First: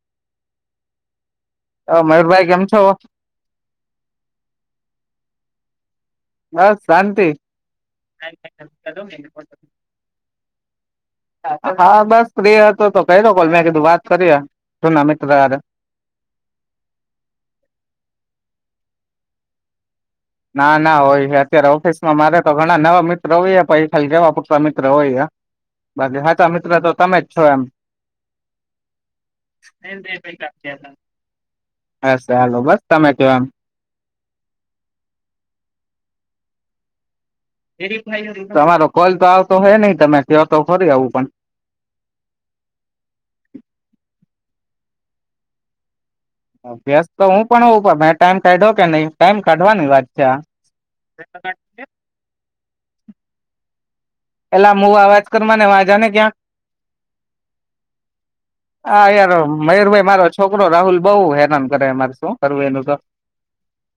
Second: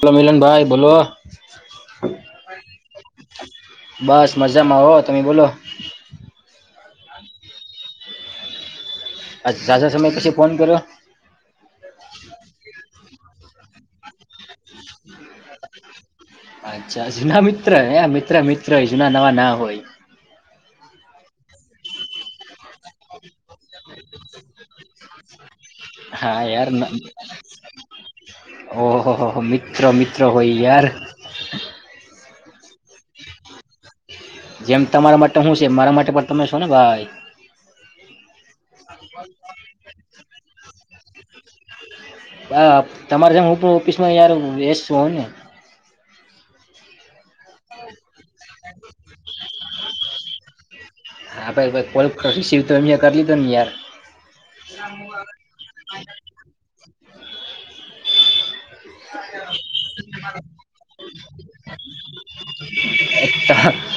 Hello, Milan ભાઈ બોલો. હ મયુરભાઈ કેમ છો બસ મજામા, હો તમે બોલો બસ શાંતિ આ ઝાઝા સમય પછી ફોન કર્યો હા, બસ પ્રિય હતો તો. ક કોલ મેં કીધું વાત કરીએ. જુના મિત્ર હારે અચ્છા જના મિત્ર હૈ મિત્ર મિ ત્ર જૂના નવા ના હોય. ના ના હોય છે અત્યારે ઓફિસ માં મારે તો ઘણા નવા મિત્રો હોય પહી ખાલી કેવા પૂરતા મિત્ર હોય હે બાકી હા હાચા તો યાર મિત્રો ન- તો તમે જ છો એમ ઓહો હો હો, મિત્ર મિત્ર હોય યાર હ. ચાલો બસ તમે કો એમ. જેમ તમારા માટે હું છે મારા માટે પણ તમે છો ને ભાઈ તમારો કોલ તો આવતો હોય નહી તમે ત્યા તો ખરી આવું પણ બા, છો ને. અભ્યાસ તો હું પણ હોઉ પણ મે ટાઈમ કાયઢો કે નહી ટાઈમ કાઢવાની વાત છે આ. હા ભાઈ કોલ રિસીવ અમિયાં કર લીધો ને યાર. પેલા મુવા અવાજ કર મા ને વા જા ને ક્યાં હા યાર મયુરભાઈ મારો છોકરો રાહુલ બઉુ હેરાન કરે મારે શું કરવું એનું તો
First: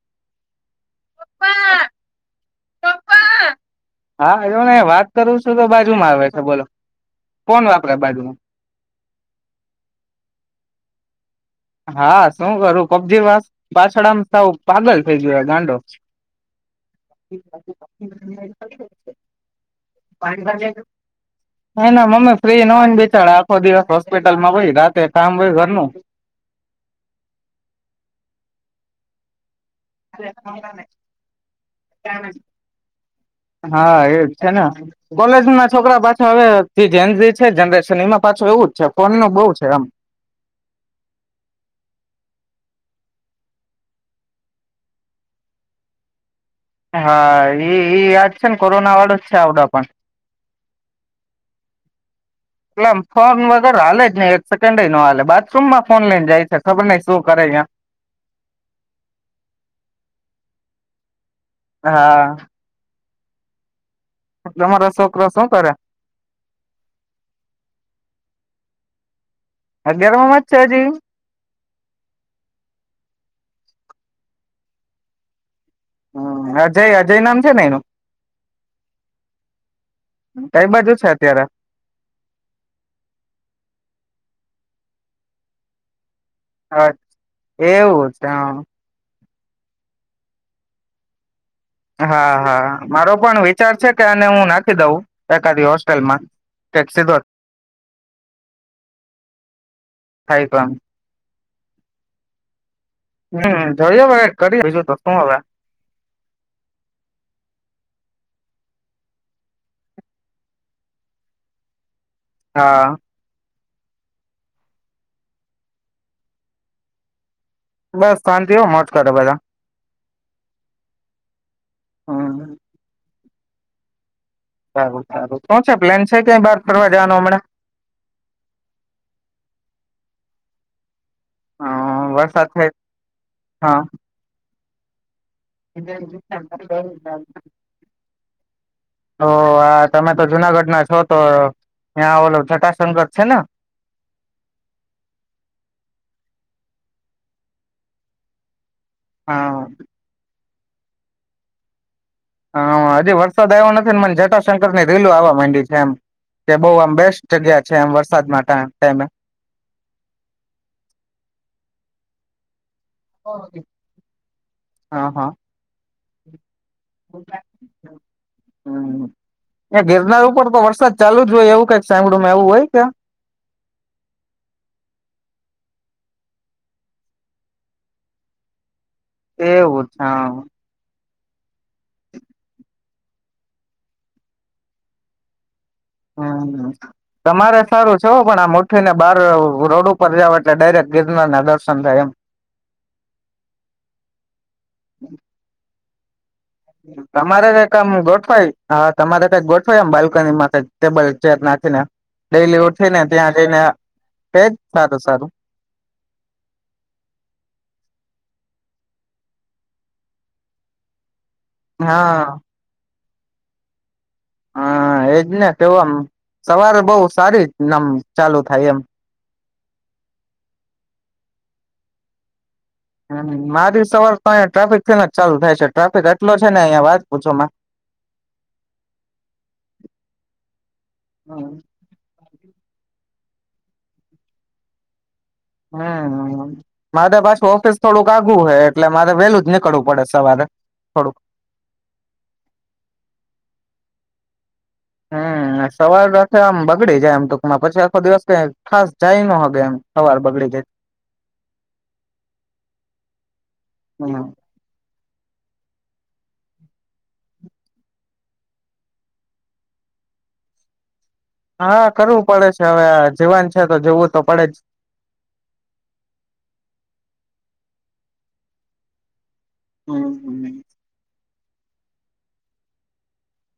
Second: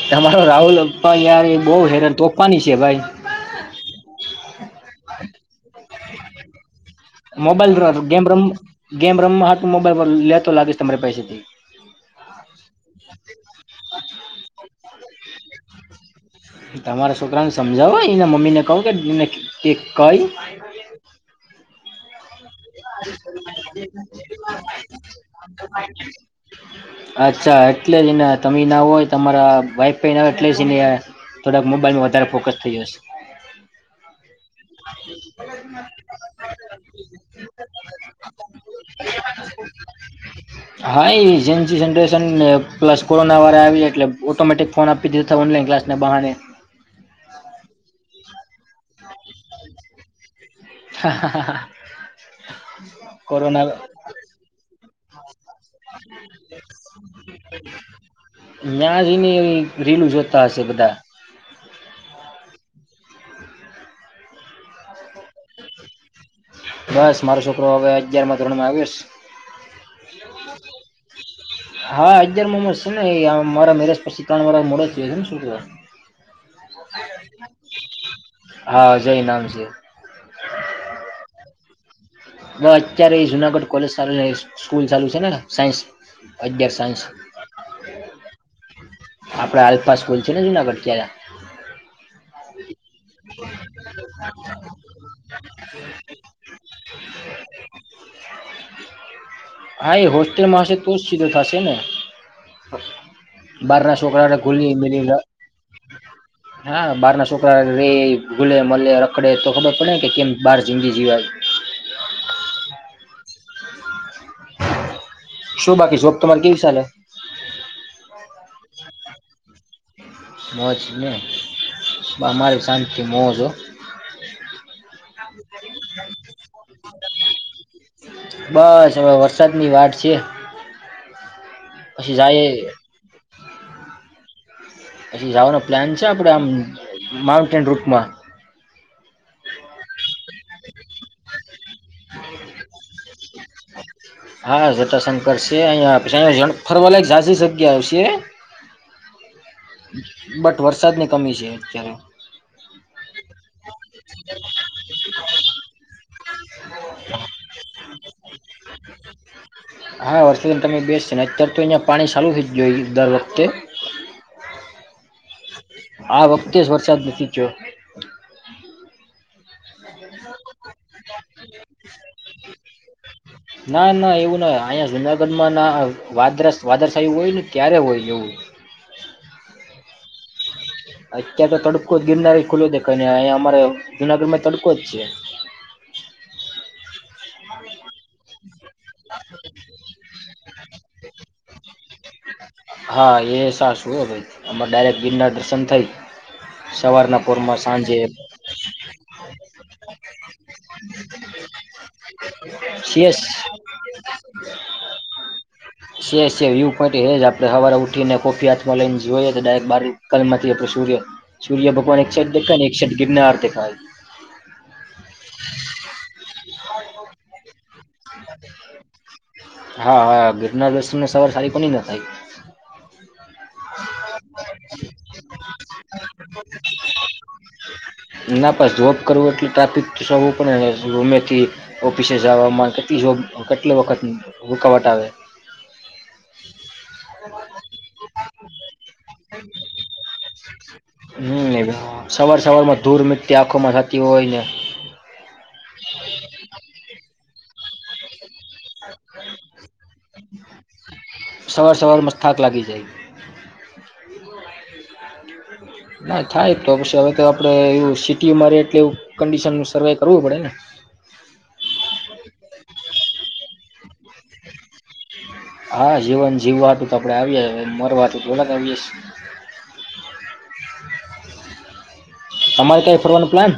તમારો રાહુલ અપ્પા યાર બહુ હેરાન તોફાની છે ભાઈ હા જો ને વાત કરું છું તો બાજુ માં આવે છે બોલો ફોન મોબાઈલ વાપરે પર ગેમ બાજુમાં રમ ગેમ રમહા હાટુ મોબાઈલ પર લેતો લાગેશ તમારે પસેથી હા શું કરું પબજી પાછ પાછળ આમ સાવ પાગલ થઇ ગયો ગાંડો તમારા છોકરાને સમજાવો એ મમ્મી ને કહું કેને કેક કઈ [inaudible] એ ના મમ્મી ફ્રી ના હોય ને બેચાર આખો દિવસ હોસ્પિટલમાં હોય રાતે કામ હોય ઘરનું અચ્છા એટલે જને તમે ના હોય તમારા વાઈફાઈ ન એટલે જને થોડાક મોબાઈલમાં વધારે ફોકસ થઈ જશે હા એજ છે ને કોલેજ ના છોકરા પાછા હવે જેન્ઞી છે. જનરેશન એમાં પાછો એવું જ છે, ફોન ન બઉુ છે એમ હા એ જેન્ઞી જનરેશન. કોરોના વારા આવી જાય એટલે ઓટોમેટિક ફોન આપી દીધા ઓનલાઈન ક્લાસના બહાણે હા ઈ ઉ વાત છે ને કોરોના વાળું જ છે આવડા પણ હા હા હા હા. ફોન વગેર હાલે જ ન એક સેકન્ડ. લે બાથરૂમ માં ફોન લઈને જાય છે ખબર નઈ શું કરે યા નયા જઈને રીલું જોતા હશે બધા હા. તમારા છોકરા શું કરે? બસ મારો છોકરો હવે અગિયારમાં ધોરણ માં આવ્યોસ અગયાર મોમ જ છે હજી હા અગિયાર મામા જ છે ને એ મારા મેરેજ પછી ત્રણ વ રહ મોડો થયો ને છોકરો હ અજય અજય નામ છે ને એનું? હા જય નામ છે કઈ બાજુ છે અત્યારે? અત્યારે એ જુનાગઢ કોલેજ સ્કૂલ ચાલુ છે ને સાયન્સ અગિયાર અ સાયન્સ એવું છે. આપડે આલ્ફા સ્કૂલ છે ને જુનાગઢ ત્યા હા હા મારો પણ વિચાર છે કે આને હું નાખી દઉં એકાદી હોસ્ટેલમાં. [unintelligible] હા એ થાય હોસ્ટેલમાં એમ હશે તો જ સીધો થશે ને. હમ બાર ના જોઈએ હવે છોકરાઓને કરીએ ઘુલી બીજું તો શું હવે [unintelligible] હા બાર ના છોકરા હારે રે ગૂલે મલે રખડે તો ખબર પડે કે કેમ બહાર જિંદગી જીવાય. હા. શું બાકી જોબ તમારી કેવી ચાલે બસ શાંતિ હો મોજ કરે બધા મોજ ને હમ અમારી શાંતિ મોજ સારું સારું શું છે પ્લેન છે કે બાર ફરવા જવાનું હમણાં? બસ હવે વરસાદની વાત છીએ અ પછી વરસાદ જાયે થાય હા. પછી જવાનો પ્લાન છે, આપણેે આમ માઉન્ટેન રૂટમાં તો આ તમે તો જુનાગઢ ના છો તો ત્યાં ઓલો જટાસંગત છે ને હા જટાશંકર છે, અહિયાયા આપ છે, અંયત ફરવા લાયક ઝાજી જગ્યા આવશે હા. બટ વરસાદની કમી છે, અત્યારે હા હજી વરસાદ આવ્યો નથી ને મને જટાશંકરની રીલું આવવા માંડી છે, એમ કે બોવ આમ બેસ્ટ જગ્યા છે એમ વરસાદ માટે ટાઈમે હા વરસાદ તમે બેસ છે, ને અત્યાર તો અહીયા પાણી ચાલુ થઈ જ જુ દર વખતે હા હા આ વખતે જ વરસાદ નથી જોયો હમ એ ગિરનાર ઉપર તો વરસાદ ચાલુ જ હોય એવું કઈક સામળુંમાં એવું હોય કે? ના ના એવું ના અહીંયા જુનાગઢમાં ના વાદ્રરસ વાદળશાયું હોય ને ત્યારે હોય એવું એવું અચછા હા અત્યારે તો તડકો જ ગિરનાર ખુલ્યો દેખાય ને અહીંયા અમારે જુનાગઢમાં તડકો જ છે. હમ તમારે સારું છે, હ પણ આમ ઉઠીને બાર રોડ ઉપર જાવ એટલે ડાયરેક્ટ ગિરનારના દર્શન થાય એમ હા એ સાચું હવે અમારે ડાયરેક ગીરનાર દર્શન થઈ સવારના તમારે પોરમાં કઈક અમ સાંજે ગોઠવાઈ હા તમારે કઈક ગોઠ વાઈ એમ બાલ્કનીમાં ટેબલ ચેર નાખીને ડેલી ઉઠીને સીએસ ત્યાં જઈને એજ સારું સારું સે સે વ્યુ પોઈન્ટ હે જ આપણે સવારે ઉઠીને કોફી હાથમાં લઈને જોઈએ તો ડાયરેક બાર કલમમાંથી આપણે સૂ ર્ય સૂર્ય ભગવાન એક હા સાઇડ દેખાય ને એક સાઈડ ગિરનાર દેખાય હમ એજને કેવુ એમ સવારે બોવ સારી નામ ચાલુ થાય એમ હા હા ગિરનાર દર્શનને સવાર સારી કોની ન થાય મારી સવાર તો અહીયા ટ્રાફિકથી જ ચાલુ થાય છે, ટ્રાફિક એટલો છે, ને અંયા વાત પૂછો માં ના પાણ જોબ કરવું એટલે ટ્રાફિક તો જવું પડે ગમેથી ઓફિસે જવામાં કેટલી જોબ કેટલી વખત રૂકાવટ આવે હમ મારે પાછું ઓફિસ થોડુંક આાગું હે એટલે મારે વેલું નીકળવું પડે સવારે થોડુંક હમ સવાર સવારમાં ધૂર મિટ્ટી આંખમાં જાતી હોય ને હમ ને સવાર આમ બગડી જાય એમ ટુકમાં પછી આખો દિવસ કંઈ ખાસ જાય ન હકે એમ સવાર બગડી જઈ સવાર સવારમાં થાક લાગી જાય. હમ. ના થાય તો પછી હવે તો આપડે એવુ સિટીમાં રે એટલે એવું કંડિશન સર્વે કરવું પડે ને હા કરવું પડે છે, હવે જવાન છે, તો જોવું તો પડે જ હા જીવન જીવવા હતું તો આપડે આવીએ મરવા હતું તો પેલા જ આવી જ [inaudible] તમારે કઈ ફરવાનું પ્લાન?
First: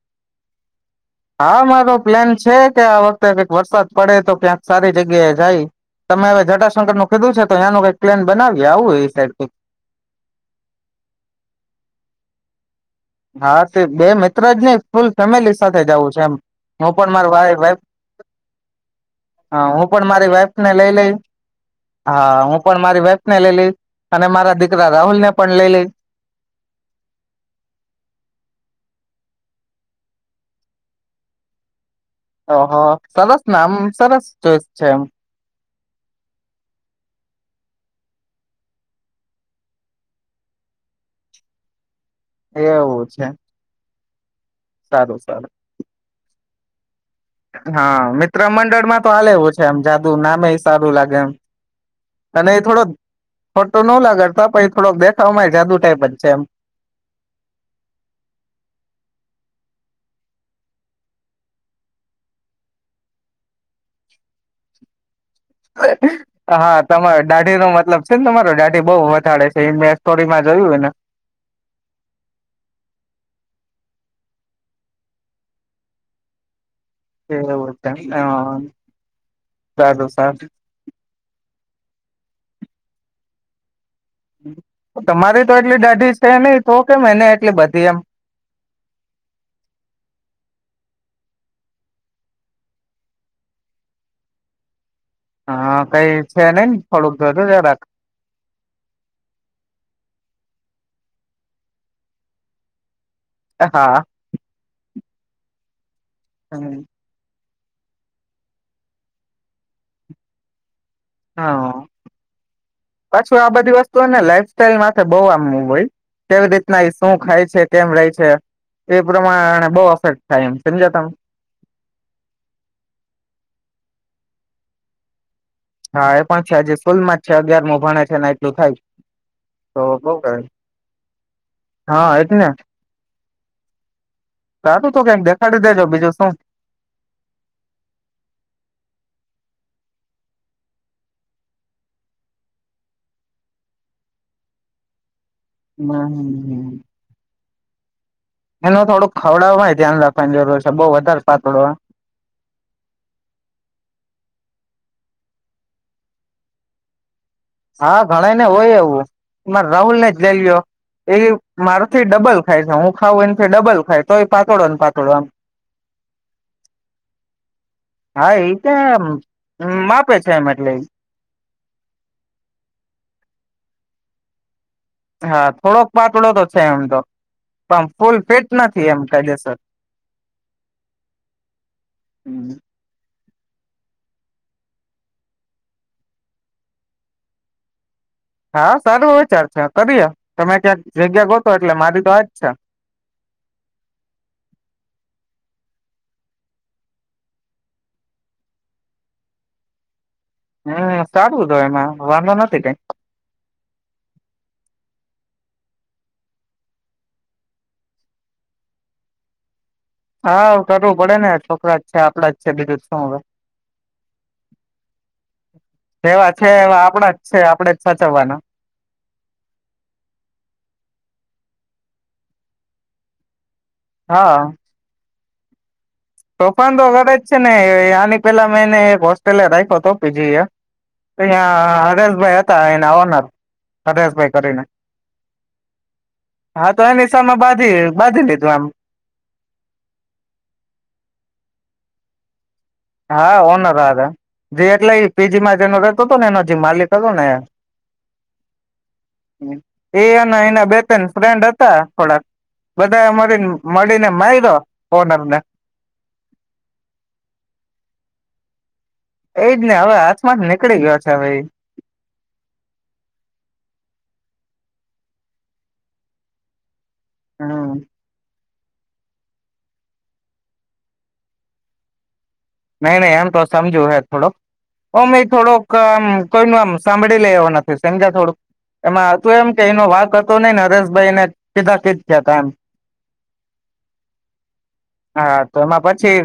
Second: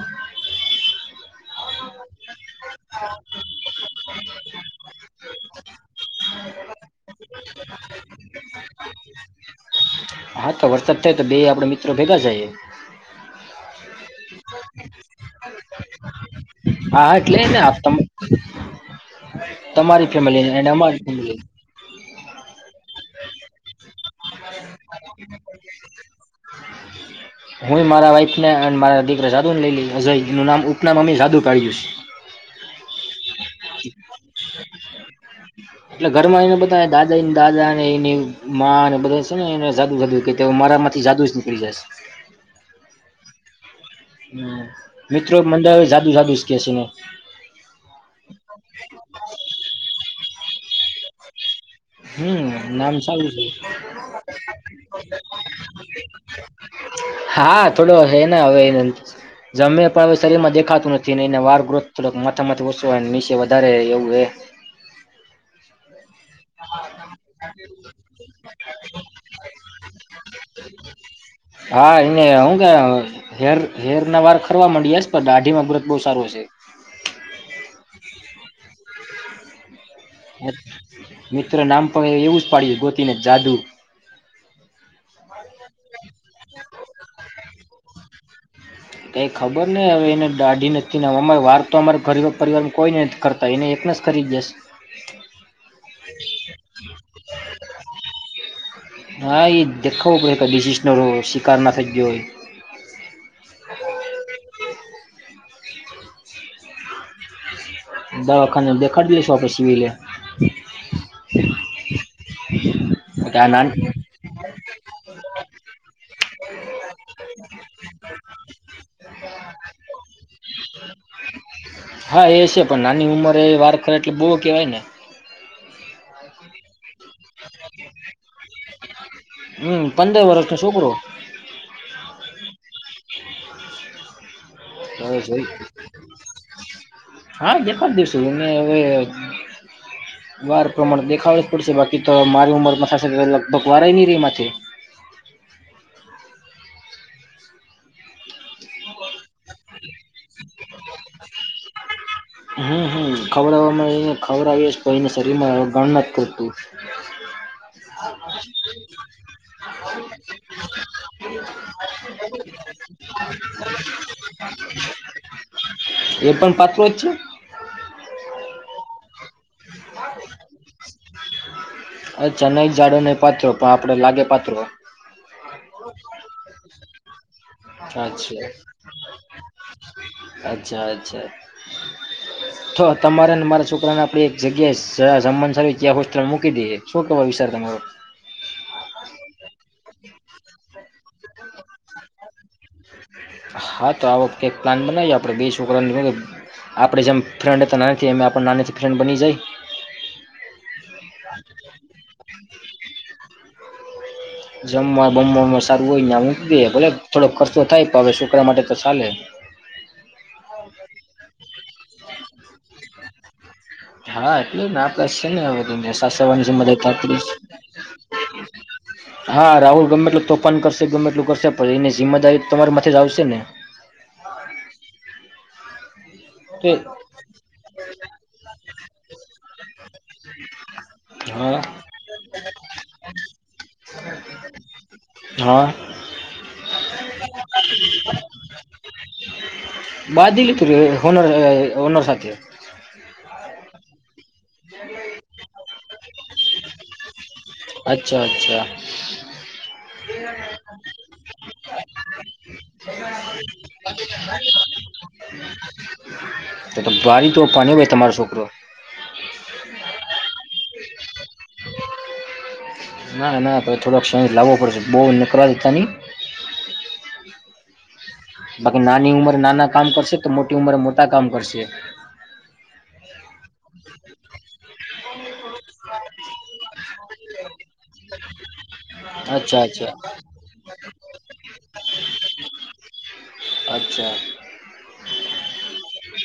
હા મારો પ્લેન છે કે આ વખતે કઈક વરસાદ પડે તો ક્યાંક સારી જગ્યાએ જાય તમે હવે જટાશંકરનું કીધું છે, તો અંયાનુ કઈક પ્લેન બનાવીએ આવું એ સાઈડ કઈક. હા, તો વરસાદ થાય. તો બે આપડ મિત્રો ભેગા થાય હા, તે બે મિત્ર જ નહી. ફૂલ ફેમિલી સાથે જવું છે. એમ હું હા પણ હા માર એટલે ને વા આપ વાફ તમ તમારી મારી વાઈફ ફેમિલીને, અને ને લઈ અમારી લઈ ફેમિલી હા, હું પણ મારી વાફ ને લઈ લઈશ અને મારા દીકરા રાહુલ ને પણ લઈ, લ [inaudible] હુ, મારા વાઈઇફ, ને અને મારા દીકરા સાદુ ને લઈ લ અજય એનું નામ ઉપનામી જાદુ કાઢ્યું છે. ઓહ સરસના આમ, સરસ ચઈસ છે. એમ એટલે ઘરમા એને બધા દાદા દાદા ને એની મા અને બધા છે, ને એને સાદુ સાદુ કે મા માંથી જાદુ જ નીકળી જાય છે. એવું છે. હ સારું મિત્રો, સારું મંદા જાદુ, જાદુ જ કેસી ને. હા હો, નામે સારું લાગે એમ. અને એ હમ થોડોક, નામ સારું છે ફોટો ન લાગાતા પણ એ થોડોક દેખાવામાંય જાદુ ટાઈપ જ છે, એમ હા, થોડો હને હવે જમે. હવે, શરીરમાં દેખાતું નથી. હીને વાર ગ્રોથ થોડક મથા મ વસો નીચે વધારે એવું એ [inaudible] હ હા, તમારો દાઢી નો મતલબ છેને, તમારો દાઢી બહુ વધારેે છે, એ મેં સ્ટોરીમાં જોયું ને હા, એને હું કે હેર હેર, ના વાર ખરવા માંડી્યા છે. પણ દાઢીમાં વ્રત બહુ સારું છે. એવું છેધુ, સાબ મિત્ર નામ પણ એવુજ પાડી્યું ગોતી, ને જાદુ તમારી તો એટલી દાઢી છે, નહી. તો કેમ એને એટલી બધી એમ કઈ ખબર નને હવે એને દાઢી નથી. અમારે વાર તો અમારા ઘરી પરિવાર કોઈ નથી કરતા એને સ ખ કરી, જ જશે. હા, કઈ છે. નહીને થોડુંક જો, તો રાખ હા, એ દેખાવું પડે ડિઝિસ નરો શિકાર ના થઈ ગયો હોય. આ હા હમ્મ. દા એખન દખર દ છ, આપ આપ સિવિ લે હા પાછું આ, બધી વસ્તુને લાઈ હોલ, બઉુ આમું હોય કેવી રીતના એ શું ખાય છે, કેમ રે છે. એ પ્રમાણે બહ, અસર થાય એમ સમજાતા હા, એ છે, પણ નાની ઉંમર એ વાર ખરે એટલે બહુ કેવાય ને હા એ પણ છે, આજે સ્કૂલમા જ છે, અગિયાર મો ભાણે છે, ને એટલું થાય તો હમ બ પંદર ક વર્ષનો છોકરો હા ને ચારુ, તો હવે કઈક જોઈ દેખાડી દેજો બીજુ શુ હા, જે પણ દિવસોને હવે. વાર, પ્રમાણ દેખાુજ પડશે બાકી, તો મારી ઉંમરમા થશે, લગભગ વારય નહી, રે એમાંથી ના, હ હ એનું થોડુંક ખવડાવવાવામાં ધ્યાન રાખવાની જરૂર છે, બહ વધારે પાતળો હમ, હમ ખવડાવવા ખવરાવ તો એને શરીરમાં ગણ નથી, કરતું હા ઘણા ને હોય એવું મારે રાહુલ ને જ લઈ લ્યો હ હુ, ખાવું એને ડબલ ખાય તોય પાતળો ને પાતળો આમ એ પણ પાત્રો જ છે. હા, એ ત માપે છે, એમ એટલે અચ્છા નઈ, જાાડો નહં પાથરો પણ આપડે લાગે પાથ હા થોડોક પાતળો તો છે એમ તો. પણ ફૂલ ફિટ અચ્છા નથી એમ કાયદે સર. અચ્છા અચ્છા તો તમારે ને મારા છોકરાને આપડી એક સા જગ્યાએ જમન ત્યાં હોસ્ટેલ મૂકી દઈ શું કેવા વિચાર તમારો. હા સારો વિચાર છે કરીએ તમે ક્યાંક જગ્યા ગોતો એટલે મારી તો હજ જ છે. હા તો આ વખતે એક પ્લાન બનાવીએ આપણે બે છોકરા [unintelligible] આપણેે જેમ ફ્રેન્ડ હતાની એ આપ નાનીથી ફ્રેન્ડ બની જાય. હમ્મ સારું તો એમાં વાંધો નથી કંઈક. જમવા બમવામ સારું હોય ને હુંલે થોડો ખર્ચો થાય પણ હવે છોકરા માટે તો ચાલે. હા કરવું પડે ને છોકરા જ છે આપડા જ છે બીજું જ શું હવે. આપડા છે ને વધુ મેં સા જેવા છે સવાની મદ એવા આપડા જ છે આપડે જ સાચવવાના [unintelligible] હા રાહુલ ગમે તેટલુ તોફાન કરશે ગમે તેટલુ કરશે પણ એની જિમ્મેદારી તમારી માથે જ આવશે ને. હા. તોફાન તો ઘરે જ છે ને આની પેલા મેં એને એક હોસ્ટેલ રાખ્યો હતો પી જી એ ની હં હા હરેશભાઈ હતા એના ઓનર હરેશભાઈ કરીને. હા હા તો એની સામે બાંધી બાંધી લીધું આમ બાદી [unintelligible] તું ર હોનર હોનર સાથે. હા ઓનરા હાથે. જે એટલે એ પીજી માં જેનો રતો હતો ને એનો જે માલિક હતો ને અચ્છા અચ્છા એ અને એના બે ત્રણ ફ્રેન્ડ હતા થોડાક બધા મળીને મળીને માયરો ઓનર ને. તો તો તારી તો તમારો છોકરો એજ ને હવે હાથમાંથી નીકળી ગયો છે હવે એ. ના ના તો થોડોક સમણ લાવવો પડશે બો [unintelligible] ની. હમ્મ. બાકી નાની ઉંમર નાના કામ કરશે તો મોટી ઉંમર મોટા કામ કરશે. નહી નહી એમ તો સમજું હે થોડાક અમે થોડોક આમ કોઈ નો આમ સાંભળી લેવાના [unintelligible] થોડુંક એમાં હતું એમ અચ્છા કે એનો અચ્છા વાક હતો નઈને હરેશભાઈ ને કીધા કીદ થયા હતા કામ અચ્છા હા તો એમાં પછી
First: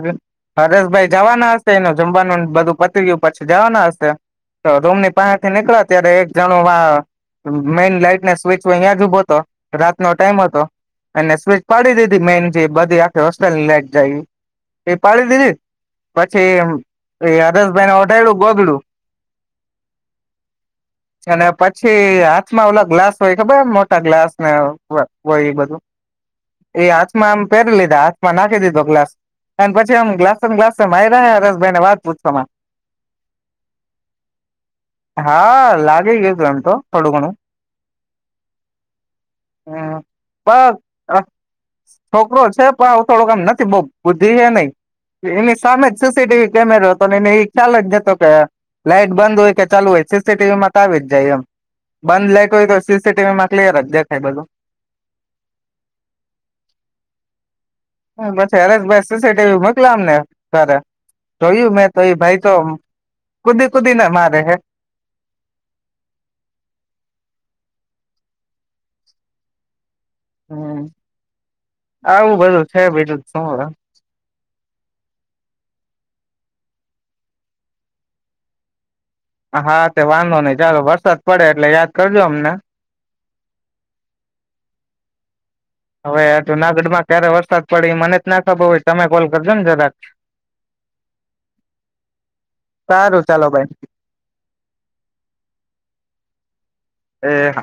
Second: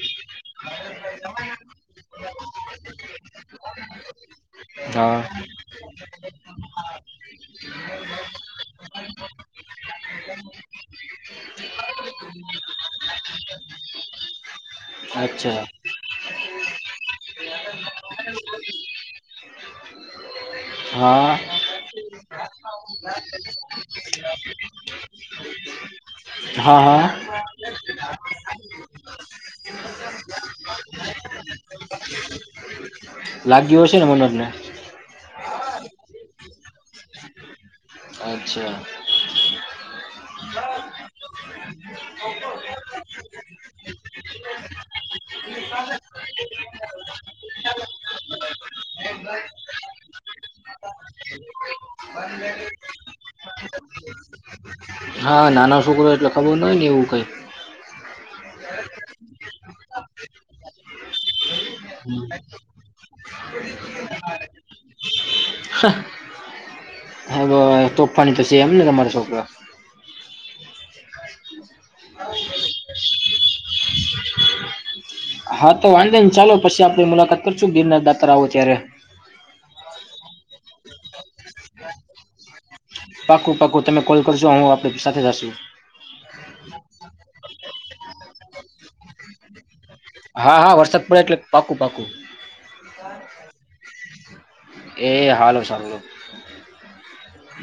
હરેશભાઈ જવાના હશે એનું જમવાનું બધું પતી ગયું પછી જવાના હશે. તો રૂમ ની હા પાહે થી નીકળ્યા ત્યારે એક જાણો વા મેન લાઈટને સ્વિચ અહિયાં જ ઉભો હતો રાતનો ટાઈમ હતો ને ને સ્વીચ પાડી દીધી મેન જે બધી આખે હોસ્ટલની લાઈટ એ જાય એ પાડી દીધી અચ્છા પછીએમ એ આદર્શભાઈને ઓઢાડ્યું ગોગડું હા અને પછી હાથમાં ઓલા ગ્લાસ હોય ખબર મોટા ગ્લાસ ને હોય એ બધું હા એ હા હાથમાં આમ પહેરી લીધા હાથમાં નાખી દીધો ગ્લાસ અને પછી આમ ગ્લાસમ ગ્લાસ માયરા હરેશભાઈ ને વાત પૂછવામાં લાગ્યું હશે ને મનોજને હા લાગી ગયુંતું એમ તો થોડું ઘણું અચ્છા હમ્મ બસ. છોકરો છે પણ આવું થોડુંકમ નથી બઉ બુદ્ધિ હે નય એની સામે સી સી ટી વી કેમેરો હતો ને એ ખ્યાલ જ જતો કયા લાઈટ બંધ હોય કે ચાલુ હોય સી સી ટી વી માં તો આવી જ જાય એમ. બંધ લાઈટ હોય તો સી સી ટી વી માં ક્લિયર જ દેખાય બધું. હા નાનો છોકરો એટલે ખબર ન હોય ને એવું કંઈ પણ પછી હરેશભાઈ સી સી ટી વી મોકલામને તારે જોયું મે તો એ ભાઈ તો કુદી કુદી ના મારે હે હા આ બો તોફાની તો છે એમ ને તમારા છોકરા. હમ આવું બધું છે બીજું સર હા તો વાંધે ને ચાલો પછી આપણે મુલાકાત કરશું ગિરના દાતરા ઓ જ્યારે હા તે વાંધો નહી ચાલો વરસાદ પડે એટલે યાદ કરજો અમને પાકું પાકું તમે કોલ કરશો હું આપડે સાથે જશું હવે જુનાગઢમાં ક્યારે વરસાદ પડે મને જ ના ખબર હો તમે કોલ કરજો ને જરાક હા હા વરસાદ પડે એટલે પાકું પાકું સારું ચાલો ભાઈ એ હાલો સવ લોક એ